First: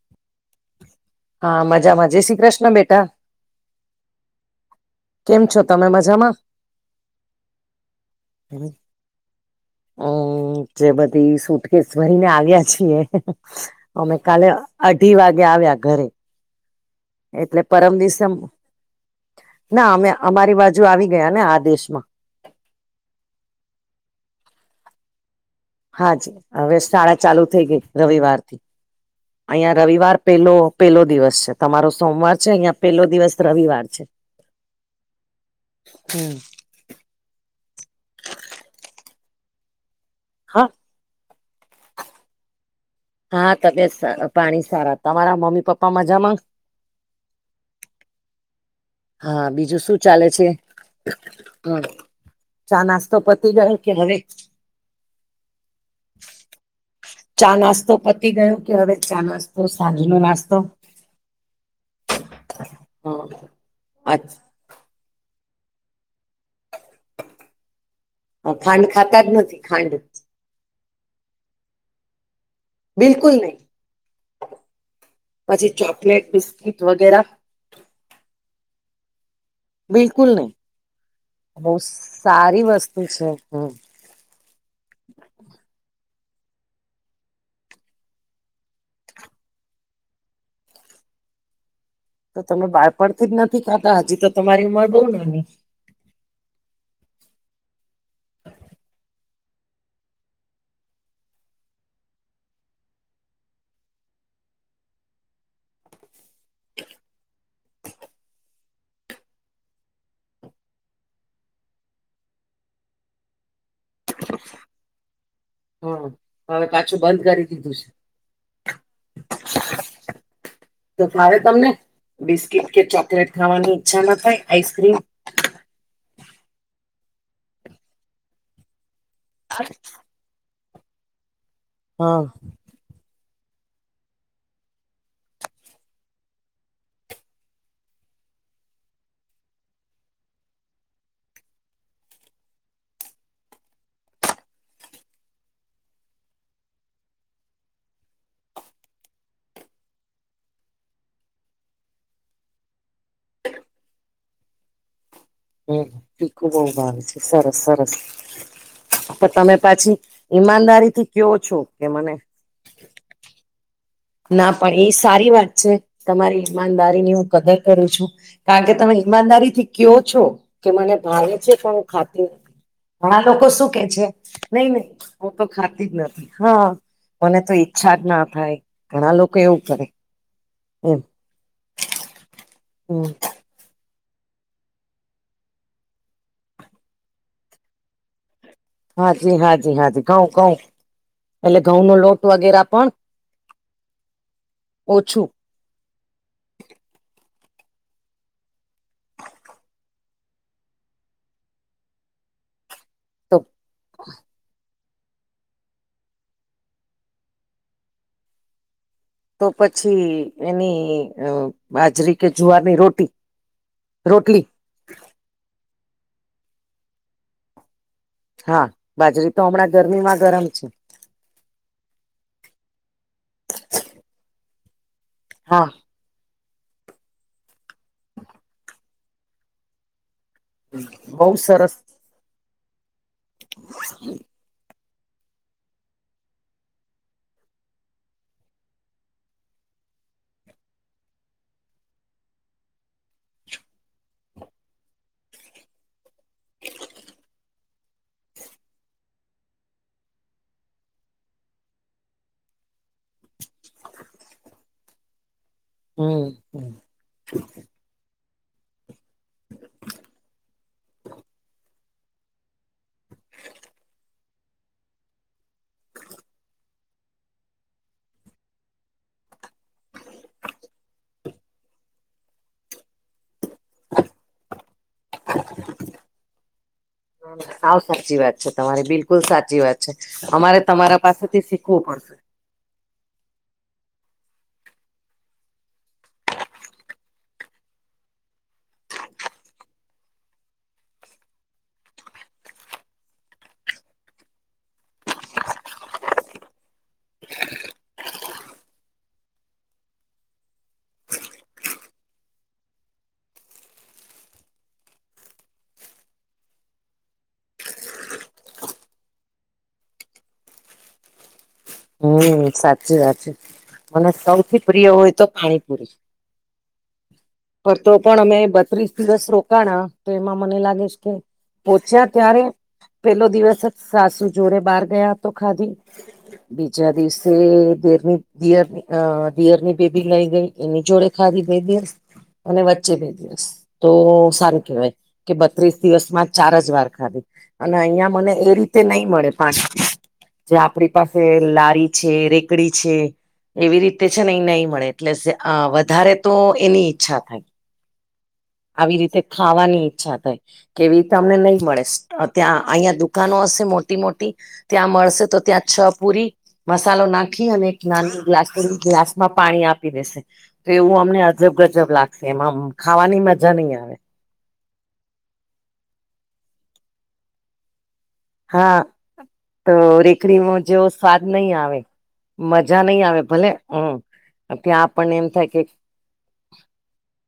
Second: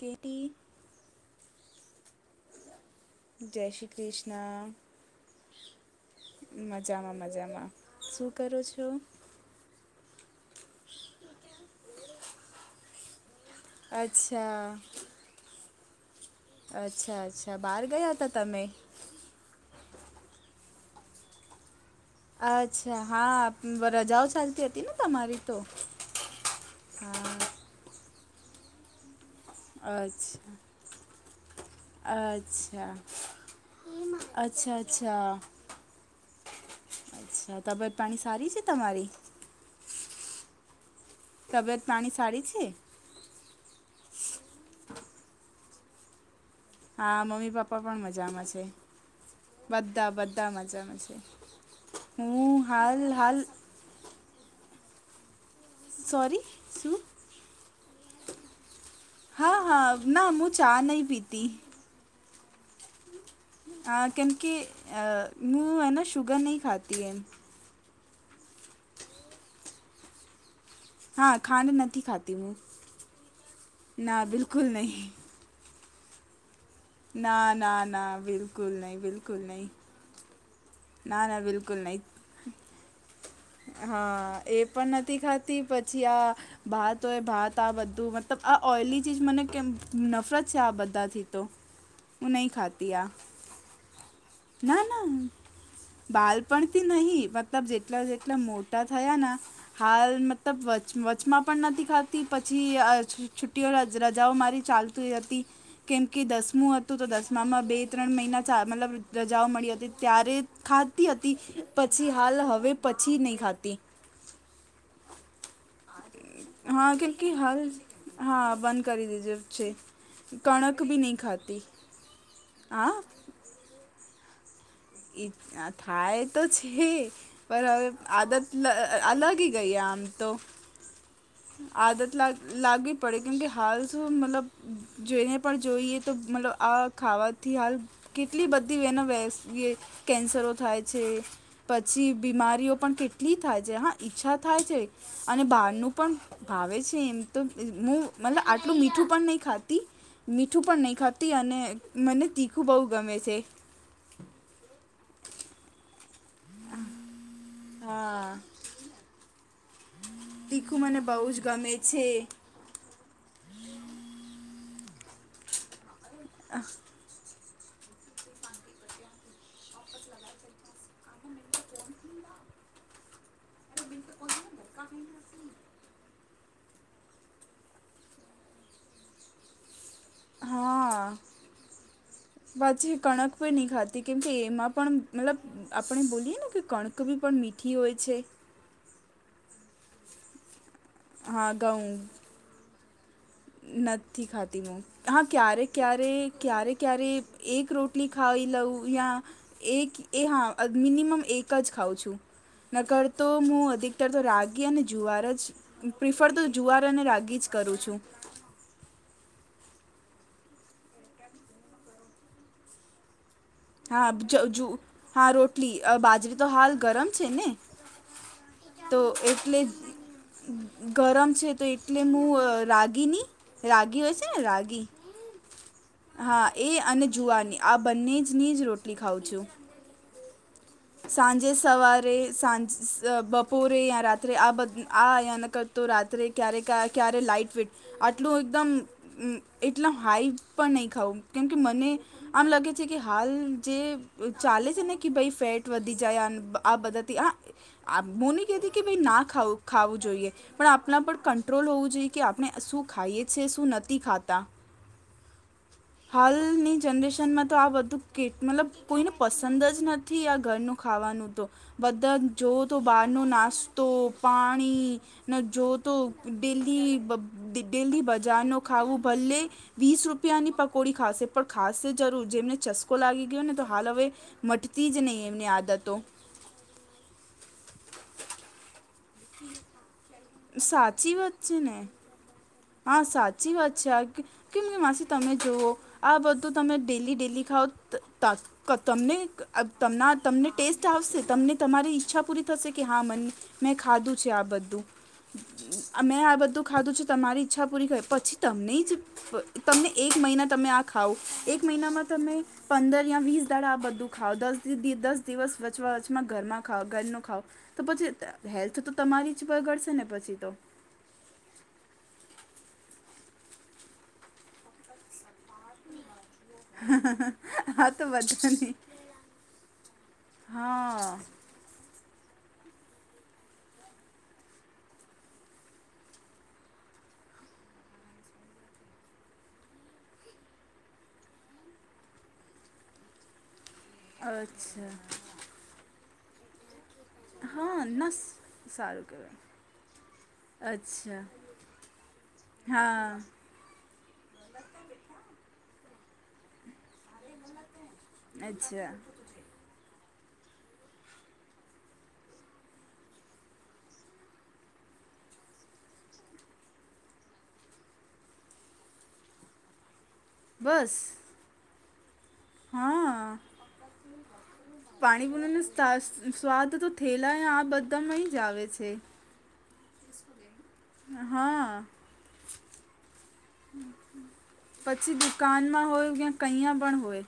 KT હા મજામાં જે શ્રી કૃષ્ણ બેટા જે શ્રી કૃષ્ણ કેમ છો તમે મજામાં મજામાં મજામાં શું કરો છો? અમ જે બધી સૂટકેસ ભરીને આવ્યા છીએ અમે કાલે અચ્છા અઢી વાગે આવ્યા ઘરે અચ્છા અચ્છા એટલે બહાર પરમ ગયા દિવસે તા તમે ના અમે અમારી બાજુ આવી ગયા ને આ દેશમાં અચ્છા હા હ રજાઓ ચાલતી હતી ને તમારી તો. હા જ હવે શાળા ચાલુ થઈ ગઈ રવિવાર થી [inaudible] અયા રવિવાર અચ્છા પેલો પેલો દિવસ છે તમારો સોમવાર છે અહિયાં અચ્છા પેલો દિવસ રવિવાર છે. અચ્છા અચ્છા હમ. અચ્છા તબિયત પાણી સારી છે તમારી? હા તબિયત પાણી સારી છે? હા તબિયત સારા પાણી સારા તમારા મમ્મી પપ્પા મજામાં? હા મમ્મી પપ્પા પણ મજામાં છે. હા બીજું શું બધા ચાલે છે બધા મજામાં છે. હ હું. ચા હાલ નાસ્તો હાલ. પતી ગયો કે હવે સોરી શું? ચા નાસ્તો પતી ગયો કે હવે ચા હા નાસ્તો હા સાંજ નો ના હું નાસ્તો. ચા નહીં પીતી હ. હા કેમ કે અ હું હે ને શુગર નહી ખાતી એમ. હ ખાંડ ખાતા જ નથી ખાંડ. હા ખાંડ નથી ખાતી હું. બિલકુલ નહી ના બિલકુલ નહીં પછી ચોકલેટ બિસ્કીિટ. ના ના ના બિલકુલ નહી બિલકુલ નહી. બિલકુલ નહી બહુ નહીં સારી વસ્તુ છે. હમ હા, એ પણ નતી ખાતી પછી આ ભાત હોય ભાત આ બધું મતલબ આ ઓઇલી ચીજ મને કેમ નફરત છે આ બધાથી તો. [inaudible] તો તમે ખાતી આ બાળપણથી જ નથી ખાતા હજી તો તમારી ઉંમર બવ નાની. બાલપણથી નહી મતલબ જેટલા-જેટલા મોટા થયા ના. હાલ મતલબ વચવચમાં પણ નતી ખાતી પછી આ [unintelligible] છુટ્ટીઓ રજાઓ મારી ચાલ તી હતી. કેમકે દસમું હતું તો દસમામાં બે-ત્રણ મહિના ચા મતલબ રજાઓ મળી હતી ત્યારે. ખાતી હતી પછી હાલ હવે પછી નઈ ખાતી. હમ હવે હા પાછું કેમ બંધ કી કરી હાલ દીધું હા બંધ કરી દીજે છે. કણક બી તો નહીં મારે ખાતી તમને બિસ્કીટ કે હા ચોકલેટ ખાવાની ઈચ્છા ન થાય આઈસ્ક્રીમ. એ થાય તો છે પણ હવે આદત અલગ તી ગઈ આમ તો આદત હા લા લાગી. પડે કેમકે હાલ શું મતલબ જોઈને પણ જોઈએ તો મતલબ આ ખાવાથી હાલ કેટલી બધી વેનો [unintelligible] કેન્સરો થાય છે. પછી બીમારીઓ પણ કેટલી થાય છે. હા ઈચ્છા થાય છે અને બારનું પણ ભાવે છે એમ તો હું મતલબ આટલું મીઠું પણ નહી ખાતી. મીઠું પણ નહીં ખાતી અને મને તીખું બહુ ગમે છે. [inaudible] હમ તીખું બવ ભાવ છે, સરસ સરસ હા પણ તમે પાછી તીખું મને ઈમાનદારીથી બહુ કયો જ છો ગમે કે છે મને ના પણ એ સારી વાત છે તમારી ઈમાનદારીની હું કદર કરું છું. કારણ કે તમે ઈમાનદારીથી કયો છો કે મને ભાવે છે પણ હું ખાતી. ઘણા લોકો શુક. કે છે, નઈ નઈ હું તો ખાતી જ નથી, હા મને તો ઈચ્છા જ ના થાય. ઘણા લોકો એવું કરે. એમ હા, પછી હમ કણક કોઈ નહી ખાતી કેમ કે એમાં પણ મતલબ આપણે બોલીએ ને કે કણક બી પણ મીઠી હોય છે. હાચી હાચી હાચી કઉ કઉ હા એટલે ઘઉં ઘઉંનો લોટ વગેરા પણ નથી ખાતી હું હા ઓછું ક્યારેક ક્યારે, ક્યારે-ક્યારે એક રોટલી ખાવી લઉં યાં એક એ હા મિનિમમ એક જ ખાઉ છું. નકરર તો હું અધિકતર તો રાગી અને જુવાર જ પ્રિફર તો જુવાર અને રાગી જ કરું છું. તો પછી એની અ બાજરી કે જુવારની રોટી હા રોટલી જજુ હા રોટલી અ બાજરી તો હાલ ગરમ છે ને? હા બાજરી તો હમણાં ગરમીમાં ગરમ છે. ગરમ છે તો એટલે હું રાગીની રાગી હોય છે ને રાગી હા. હા એ અને જુવારની આ બંને જ નીજ રોટલી ખાઉં છું. બહુ સરસ સાંજે-સવારે સા સાંજ, બપોરે યા રાત્રે આ બ આ અહીયા ન કરતો રાત્રે ક્યારે કા ક્યારે લાઈટ ફેટ આટલું એકદમ એટલા હાઈ પણ નઈ ખાવું કેમકે મને આમ લાગે છે. કે હાલ જે ચાલે છેને કે ભઈ ફેટ વધી જાય આ બધાથી આ આ હું નહિ કેતી કે ભાઈ ના ખાવું ખાવું જોઈએ. પણ આપણા પર કંટ્રોલ હોવું જોઈએ કે આપણે શું ખાઈએ છે છેએ શું નથી ખાતા હમ હાલની જનરેશનમાં તો આ બધું કે મતલબ કોઈને પસંદ જ નથી આ ઘરનું ખાવાનું તો બધા જોવઓ તો બહારનો નાસ્તો પાણી ન જોતો ડેલી બ ડી ડેલી બજાર ન ખાવું ભલે વીસ રૂપિયાની પકોડી ખાશે પણ ખાસે જરૂર. જેમને ચસ્કો લાગી ગયો ને તો હાલ હવે મટતી જ નહી એમની આદતો. હાવ સાચી વાત છે તમારી બિલ્કુલ સાચી વાત છે. અમારે તમારા સાચી વાત પાસેથી છે ને શીખવું પડશે. હા સાચી વાત છે આ કેમ કે માસી તમે જુવો આ બધું તમે ડેલી ડેલી ખાવઓ ત ક તમને અ તમના તમને ટેસ્ટ આવશે તમને તમારી ઈચ્છા પૂરી થશે કે હા મને મેં ખાધું છે આ બધું મેં આ બધું ખાધું છે તમારી ઈચ્છા પુરી કરી પછી તમને જ તમને એક મહિના તમે આ ખાવ એક મહિનામાં તમે પંદર યા વીસ દાડા આ બધું ખાવ દસ દિવસ વચવા વચમાં ઘરમાં ખાઓ ઘરનું ખાઓ તો પછી હેલ્થ તો તમારી જ બગડશે ને પછી તો. હમ સાચી વાત છે મને સૌથી પ્રિય હોય તો પાણીપુરી. પર હા તો પણ અમે બધાની બત્રીસ દિવસ રોકાણા તો એમાં મને લાગે છે કે હા પોહચ્યા ત્યારે પેલો દિવસ જ સાસુ જોડે બહાર ગયા તો ખાધી. બીજા દિવસ તે દેરની દિયરની અ દિયરની બેબી લઈ ગઈ એની જોડે ખાદી બે દિવસ અને વચ્ચે બે દિવસ. તો સારુ કહેવાય અચ્છા કે બત્રીસ દિવસ માં ચાર જ વાર ખાધી. અને હા ના અહિયાં મને એ રીતે સારું નહી મળે કહેવાય પાચ જે આપડી પાસે અચ્છા લારી છે રેકડી હા છે એવી રીતે છે ને એ નઈ મળે એટલે વધારે તો એની છા થાય અચ્છા આવી રીતે ખાવાની ઈચ્છા થાય. કેવી તઅમને નહી મળે ત્યાં અહીં દુકાનો હશે મોટી મોટી ત્યાં મળશે તો ત્યાં છ પુરી મસાલો નાખી અને એક નાનો પ્લાસ્ટિકના ગ્લાસ માં પાણી આપી દેશે તો બસ એવું અમને ગજબ ગજબ લાગશે એમાં ખાવાની મજા નહી આવે. પાણીપુરનો સ્વાદ તો થેલા આ બધામાંય જ આવે હા છે. તો રેકડીમાં જેવો સ્વાદ નહી આવે હા મજા નહીં આવે ભલે હમ ત્યાં પછી આપણને એમ થાય કે દુકાનમાં હોય કૈયા પણ હોય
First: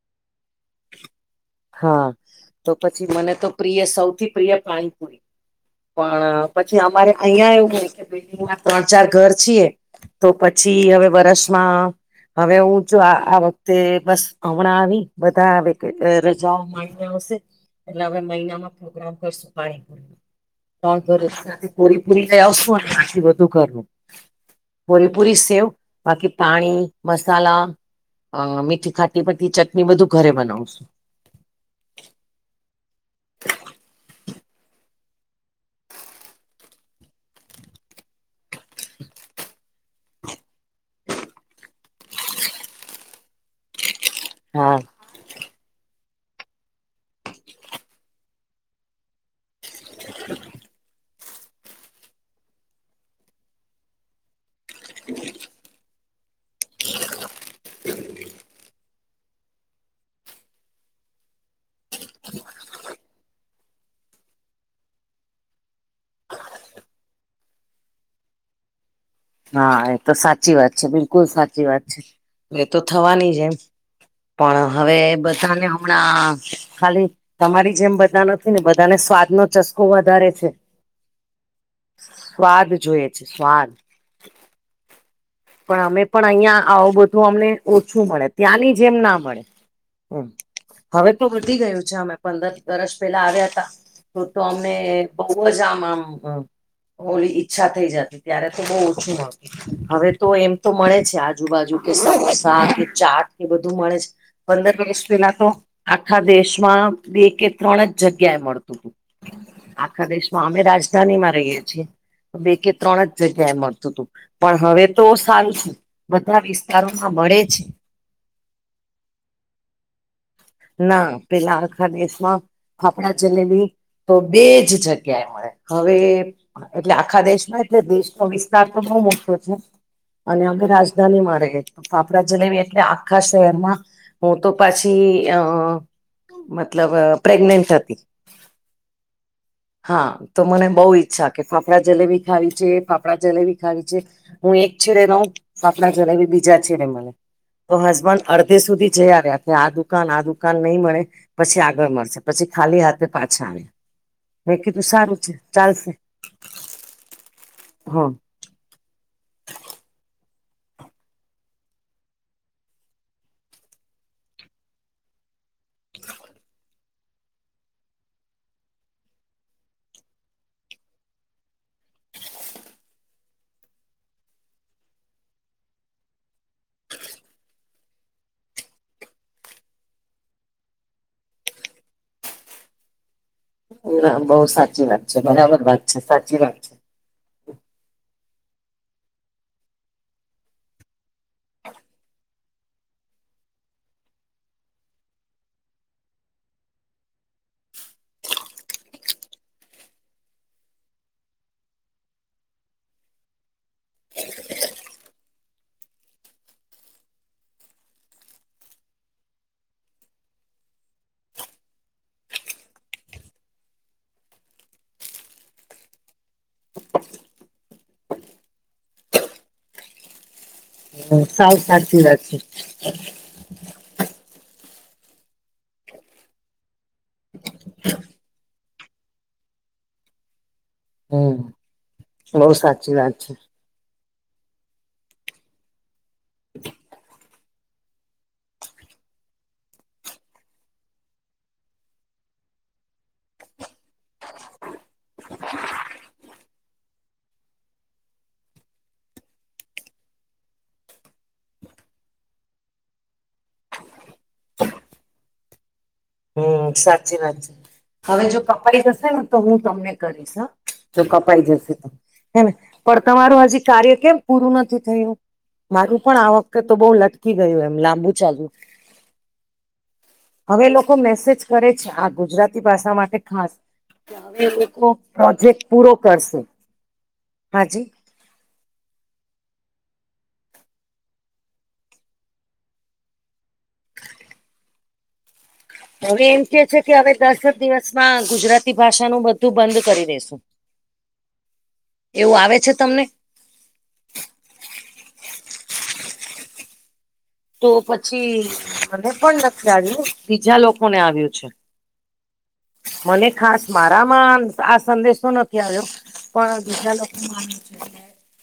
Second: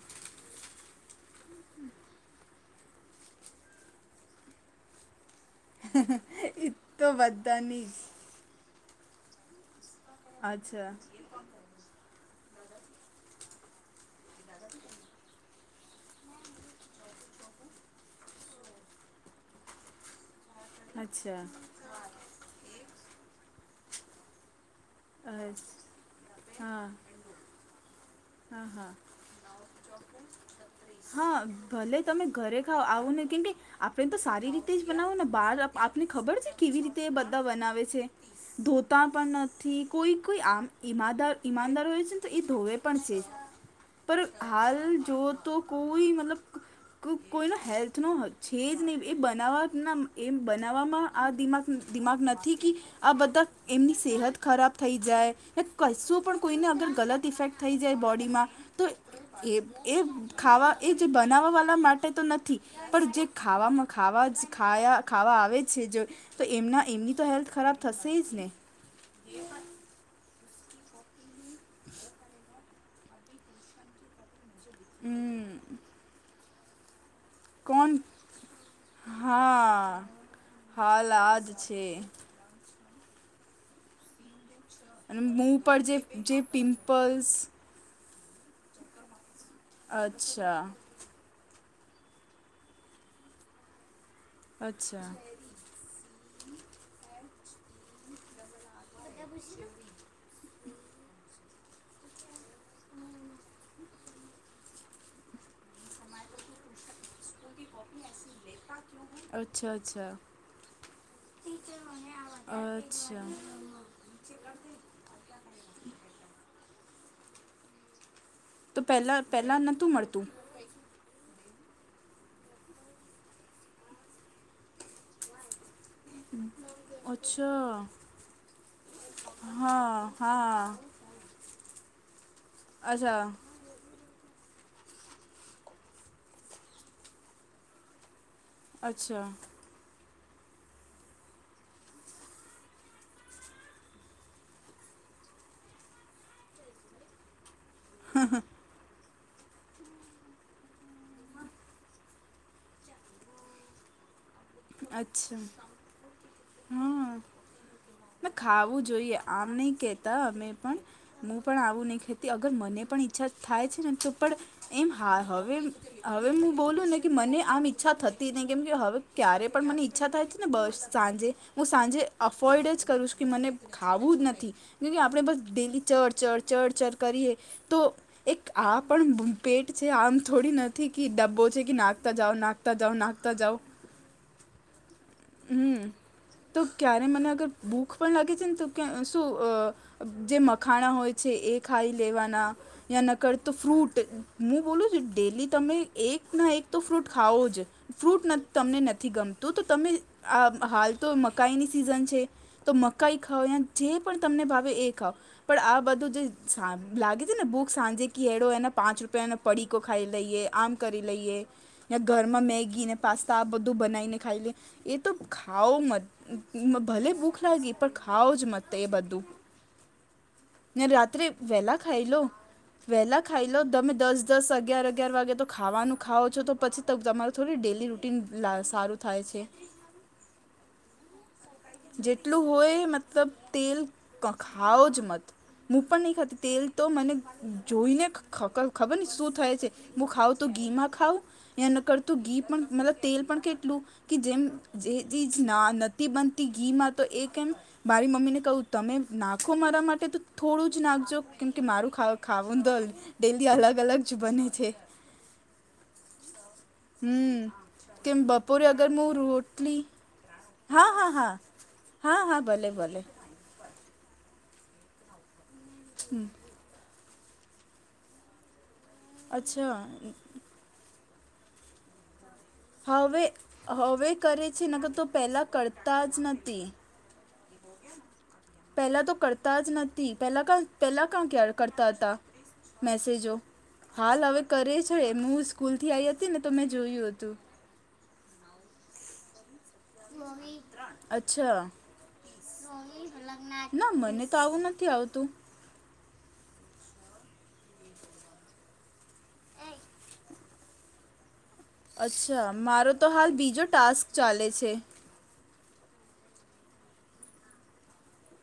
હા તો પછી મને તો પ્રિય સૌથી પ્રિય પાનપુરી પણ એ પછી તો અમારે અહિયાં બધાની જ હોય બિલ્ડિંગમાં ત્રણ ચાર ઘર છીએ તો પછી અચ્છા હવે વર્ષમાં. હવે હું જો આ વખતે બસ હમણાં આવી બધા [unintelligible] આવશે એટલે હવે મહિનામાં પ્રોગ્રામ કરશું પાણીપુરી ત્રણ ઘરે અચ્છા થી કોરી પુરીપુરી લઈ આવશું અને બીજુ બધું ઘરે કોરીપૂરી, અચ્છા સેવ, બાકી પાણી, હા મસલા અ હા હા મીઠી ખાટી બધી ચટણી બધું ઘરે બનાવશું. હા ભલે તમે ઘરે ખાઓ આવઉને કેટલીક આપણે તો સારી રીતે જ બનાવું ને બહાર આપને ખબર છે કેવી રીતે બધા બનાવે છે. ધોતા પણ નથી કોઈ આમ ઈમાદાર ઈમાનદાર હોય છે ને તો એ ધોવે પણ છે પર હાલ હા જો તો કોઈ મતલબ ક કોઈનો હેલ્થનો છે જ નહીં એ બનાવવાના એમ બનાવવામાં આ દિમાગ દિમાગ નથી કે આ બધા એમની સેહત ખરાબ થઈ જાય કશું. પણ કોઈને અગર ગલત ઇફેક્ટ થઈ જાય બોડીમાં તો એક એ ખાવા એજ બનાવા વાલા માટે તો નથી. પણ જે ખાવામાં ખાવા ખા ખાવા આવે છે. તો એમના એમની તો હેલ્થ ખરાબ થસેજ ને હા એ તો સાચી વાત છે. બિલકુલ સાચી વાત છે. એ તો થવાની જ એમ પણ હવે બધાને હમ હમણાં ખાલી તમારી જેમ કોણ બધા નથી ને બધાને સ્વાદ નો હા ચસ્કો વધારે છે. હાલ આ જ છે સ્વાદ જોય છે સ્વાદ અને મું પર પણ જે અમે પણ જે અહિયાં આવું પિમ્પલ્સ બધું અમને ઓછું મળે ત્યાંની જેમ ના મળે. હમ અચ્છા.. હવે તો વધી ગયું છે. અમે પંદર વર્ષ પેલા આવ્યા હતા. તો તો અમને અચ્છા બ બ જ આમ આમ હોલી ઈચ્છા થઈ જતી ત્યાં. બહ ઓછી મળતું હવે તો એમ તો મળે આજુબાજુ કે સમોસા ચાટ ને બધું મળે છે. પંદર વર્ષ પેલા તો આખા દેશમાં બે કે ત્રણ જ જગ્યાએ મળતું હતુ. અચ્છા આખા અચ્છા દેશમાં અમે રાજધાની માં રહીએ છીએ બે કે ત્રણ જ. અચ્છા મળતું હતું પણ હવે તો સારું છે. બધા વિસ્તારોમાં મળે છે‌ તો પહેલા પહેલા નતું મળતું. ના પેલા આખા દેશમાં ફાફડા જલેબી તો બે જગ્યાએ ક્યા મળે હવે એટલે આખા દેશમાં અચ્છા એટલે દેશનો વિસ્તાર તો બહુ મોટો છે. હા અને હા હવે રાજધાનીમા રેય ફાફડા જલેવી એટલે આખા અચ્છા શહેરમાં હું તો પાછી અ મતલબ પ્રેગનેન્ટ હતી. અચ્છા. હા તો મને બઉ ઈચ્છા કે ફાફડા જલેબી ખાવી છે. ફા ફાફડા જલેબી ખાવી છે. હું એક છેડે રઉ ફાફડા જલેબી બીજા છેડે મળે. તો હસબન્ડ અડધે સુધી જઈ આવ્યા છે. આ દ દુકાન આ દુકાન નહી મળે પછી આગળ મળશે પછી ખાલી હાથે પાછા આવ્યા. મે કીધું સારું છે અચ્છા ચાલશે. હા. હા. ખાવું જોઈએ આમ નહી કેતા અમે પણ મું પણ આવું નહી ખતી અગર મને પણ ઈચ્છા થાય ને તો પણ એમ હા હવે હવે હું બોલું ને કે મને આમ ઈચ્છા થતી નહી કેમ કે હવે ક્યારે પણ મને ઈચ્છા થાય છે. ને બસ સાંજે હું સાંજે અફોર્ડ જ કરું છ કે મને ખાવું જ નથી. કે-કે આપણે બસ ડેલી ચડ-ચડ-ચડ ચર કરીએ તો એક આ પણ પેટ છે આમ થોડી નથી કે ડબ્બો છે કે નાખતા જાઓ નાખતા નાખતા જાઓ નાખતા જાઓ. ના બહુ સાચી વાત છે બરાબર વાત હમ છે. સાચી વાત તો છે. ક્યારે મને અગર ભૂખ પણ લાગે છે. ને તો કે શું અ જે મખાણા હોય છે એ ખાઈ લેવાના. યા નકરતો ફ્રૂટ મું બોલું છું. ડેલી તમે એક ના એક તો ફ્રૂટ ખાવો જ. ફ્રૂટ નથ તમને નથી ગમતું તો તમે આ હાલ તો મકાઈની સિઝન છે. તો મકાઈ ખાઓ યા જે પણ તમને ભાવે એ ખાઓ. પણ આ બધું જે સાંજ લાગે છે ને ભૂખ સાંજે કે એળો એના પાંચ રૂપિયાનો પડીકો ખાઈ લઈએ આમ કરી લઈએ. ને ઘરમાં મેગી ને પાસ્તા આ બધું બનાવીને ખાઈ લે. એ તો ખાઓ મત ભલે ભૂખ લાગી પણ ખાઓ જ મત એ બધું. ને રાત્રે સાવ વેલા સાચી ખાઈ લો વાત છે વેલા ખાઈ લો તમે દસ-દસ અગિયાર-અગિયાર વાગે તો ખાવાનું ખાવ છો પછી તમારૂ થોડી ડેલી રૂટિન લા સારું થાય છે. હમ્મ. જેટલું હોય મતલબ તેલ ખાઓ જ મત. મું પણ નહીં ખાતી તેલ તો મને જોઈને ખખલ ખબર નઈ શું થાય છે. મું ખાવઉ તો ઘી માં ખાવ યા નકર તો ઘી પણ મતલબ તેલ પણ કે જેમ જે ચીજ ના નથી બનતી ઘી માં તો કેમ મારી મમ્મીને કહું તમે નાખો મારા માટે તો થોડું જ નાખજો કેમકે મારું ખાવું દલ ડેલી અલગ-અલગ જ બને છે. હમ્મ સાચી વાત હમ છે. કેમ હવે જો બપોરે કપાઈ અગર જશે ને તો હું રોટલી તમને કરીશ હ. હા જો હા હા કપાઈ જશે તો હા હા હેને ભલે ભલે પણ તમારું હજી કાર્ય કેમ પૂરું નથી થયું મારું પણ હમ આવક તો-તો બહુ લટકી ગયું એમ લાંબુ ચાલ્યું. અચ્છા. હવે લોકો મેસેજ કરે છે આ ગુજરાત ગુજરાતી ભાષા માટે હવે ખાસ હવે કરે છે લોકો નકર તો પહેલાં પ્રોજેક્ટ પૂરો કરતા જ કરશે. નથી આજે પહેલાં તો કરતા જ નથી પહેલાં કં પહેલાં ક્યાં ક કરતા હતા મેસેજો હાલ હવે કરે છે હું સ્કૂલથી આવીઈ હવે હતી એમ ને તો કે મેં છે કે હવે જોયું હતું દસ જ દિવસમાં ગુજરાતી ભાષાનુંું બ તું બંધ કરી અચ્છા એવું આવે તમને ના મને આવું આવતું તો પછી મને પણ નક્ આવ્યું બીજા લોકોને આવ્યું છે અચ્છા મારો તો મને હાલ ખાસ બીજો ટાસ્ક મારામાં ચાલે છે આ સંદેશો નથી પણ દજરા લોકો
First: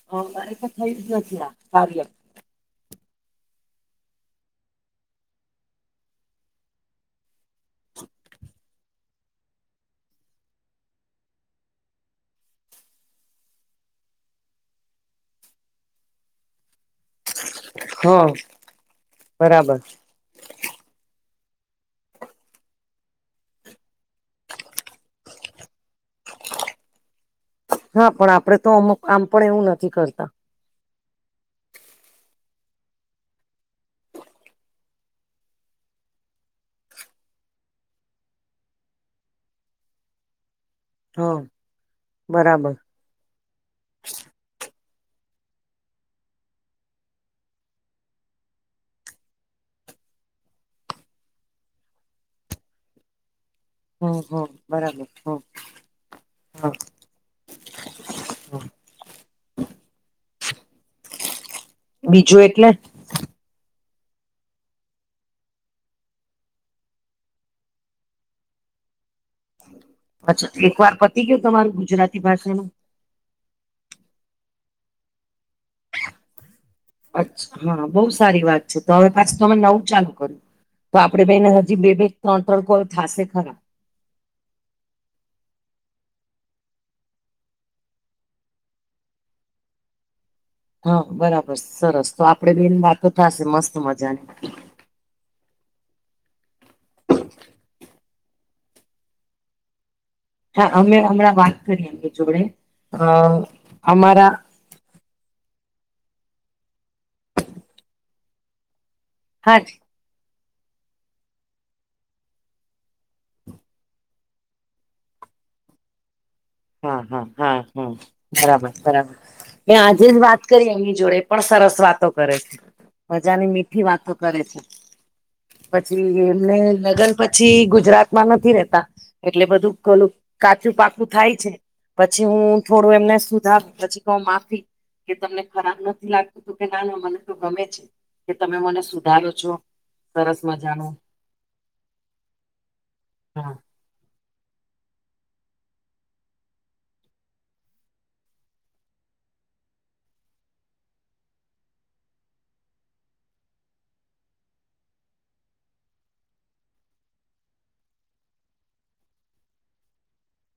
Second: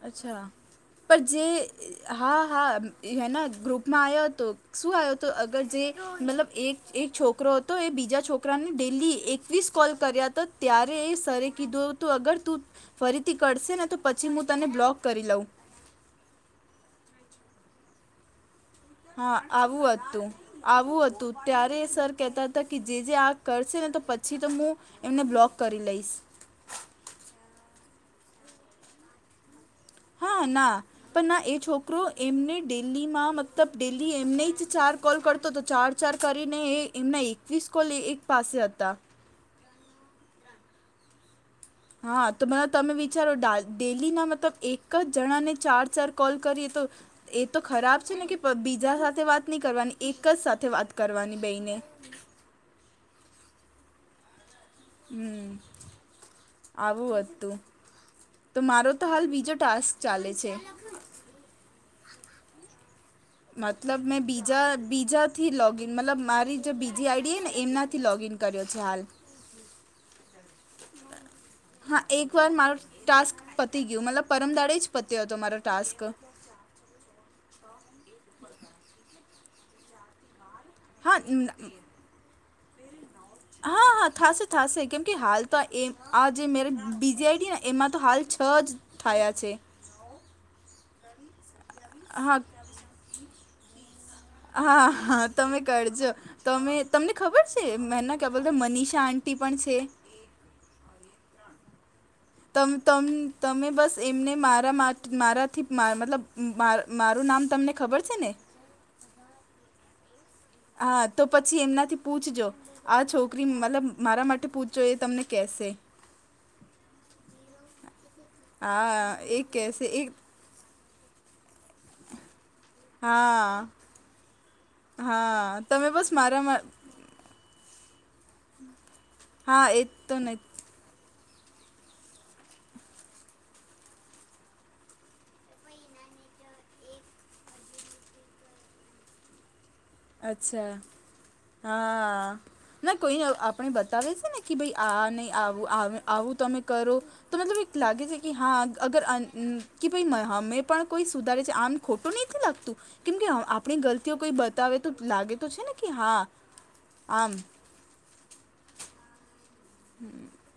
અચ્છા મારે તો થયું જ પણ નથી જે આ કાર્ય હા હા હે ગ્રુપમાં આવ્યો હતો શું આવ્યો હતો અગર જે મતલબ એક એક છોકરો તો એ બીજા છોકરાને ડેલી એકવીસ કોલ કર્યા હતા ત્યારે એ સરરે કીધું હતું અગર તું ફરીથી કરશે ને તો પછી હું તને બ્લોક કરી લઉં હા હા બરાબર આવું હતું આવું હતું ત્યારે સર કહેતા હતા કે જે જે આ કરશે ને તો પછી તો હું એમને બ્લોક કરી લઈશ હા પણ આપડે તો અમુક આમ પણ એવું નથી કરતા હા ના પણ ના એ છોકરો એમને ડેલીમાં મતલબ ડેલી એમને જ ચાર કોલ કરતો તો ચાર ઉપચાર કરીને એ એમના એકવીસ કોલ એક પાસે હતા હમ હા તો મને તમે વિચારો ડાલ ડેલી ના મતલબ એક જ જણાને ચાર ચાર કોલ કરીએ તો એ તો ખરાબ છે ને કે બીજા સાથે વાત નહી કરવાની એક જ સાથે વાત કરવાની બેઈને હમ હમ હા હમ આવું હતું તો મારો તો હાલ બીજો ટાસ્ક ચાલે છે બીજું એટલે મતલબ મેં બીજા બીજાથી લોગીન મતલબ મારી જે બીજી આઈડી હ ને એમનાથી લોગઈન કર્યો છે હાલ અચ્છા એક વાર પ [unintelligible] તમારું હા ગુજરાતી એક વાર ભાષાનું મારો ટાસ્ક પતી ગયું મતલબ પરમદાડે જ પત્યો હતો મારો ટાસ્ક. અચ્છા હા બહુ સારી વાત છે તો હવે પાછ તો અમે નવું ચાલુ કરો તો હા આપડે બેને ન- હજી બે બે ત્રણ ત્રણ કોલ થશે ખરા હા હા થશે થશે કેમકે હાલ તો આ એ આ જે મેરે બીજીઆઈટી ને એમાં તો હાલ છ જ થાયા છે. હા બરાબર સરસ તો હા આપડે બેની વાતો થશે મસ્ત મજાની. હા હા તમે કરજો તમે તમને ખબર છે મેના ક્યા બોલતા મનીષા આંટી પણ છે. હા અમે હમણાં વાત કરી જોડે તમ અ તમ તમે બસ અમારા એમને માર મારા મા મારાથી મતલબ મા મારું નામ તમને ખબર છે ને [inaudible] હા તો પછી એમનાથી પૂછજો આ છોકરી મતલબ મારા માટે પૂછજો એ તમને કેસે. હા હા હા હા બરાબર બરાબર હા એ મે કેશે આજે એક જ વાત કરી એમની જોડે પણ સરસ વાતો કરે છે મજાની હા મીઠી વાતો કરે છે. હા તમે બસ પછી મારા એમને મા લગન પછી ગુજરાતમાં નથી રેતા એટલે હા બધું એ જ ખલું તો ન કાચું પાકું થાય. પછી હું થોડું એમને સુધાર પછી કઉ માફી કે તમને ખરાબ લાગતું કે ના ના મને તો ગમે છે. કે તમે મને સુધારો છો. સરસ અચ્છા મજાનું હા ના કોઈ હા આપણે બતાવે છે ને કે ભાઈ આ નહીં આવું આવુ તમે કરો. તો મતલબ એક લાગે છે કે હા અગર [unintelligible] અમે પણ કોઈ સુધારે છે આમ ખોટું નથીહ લાગતું કેમ કે આપણી ગલતીઓ કોઈ બ બતાવે તો લાગે તો છે ને કે હા આમ. [inaudible]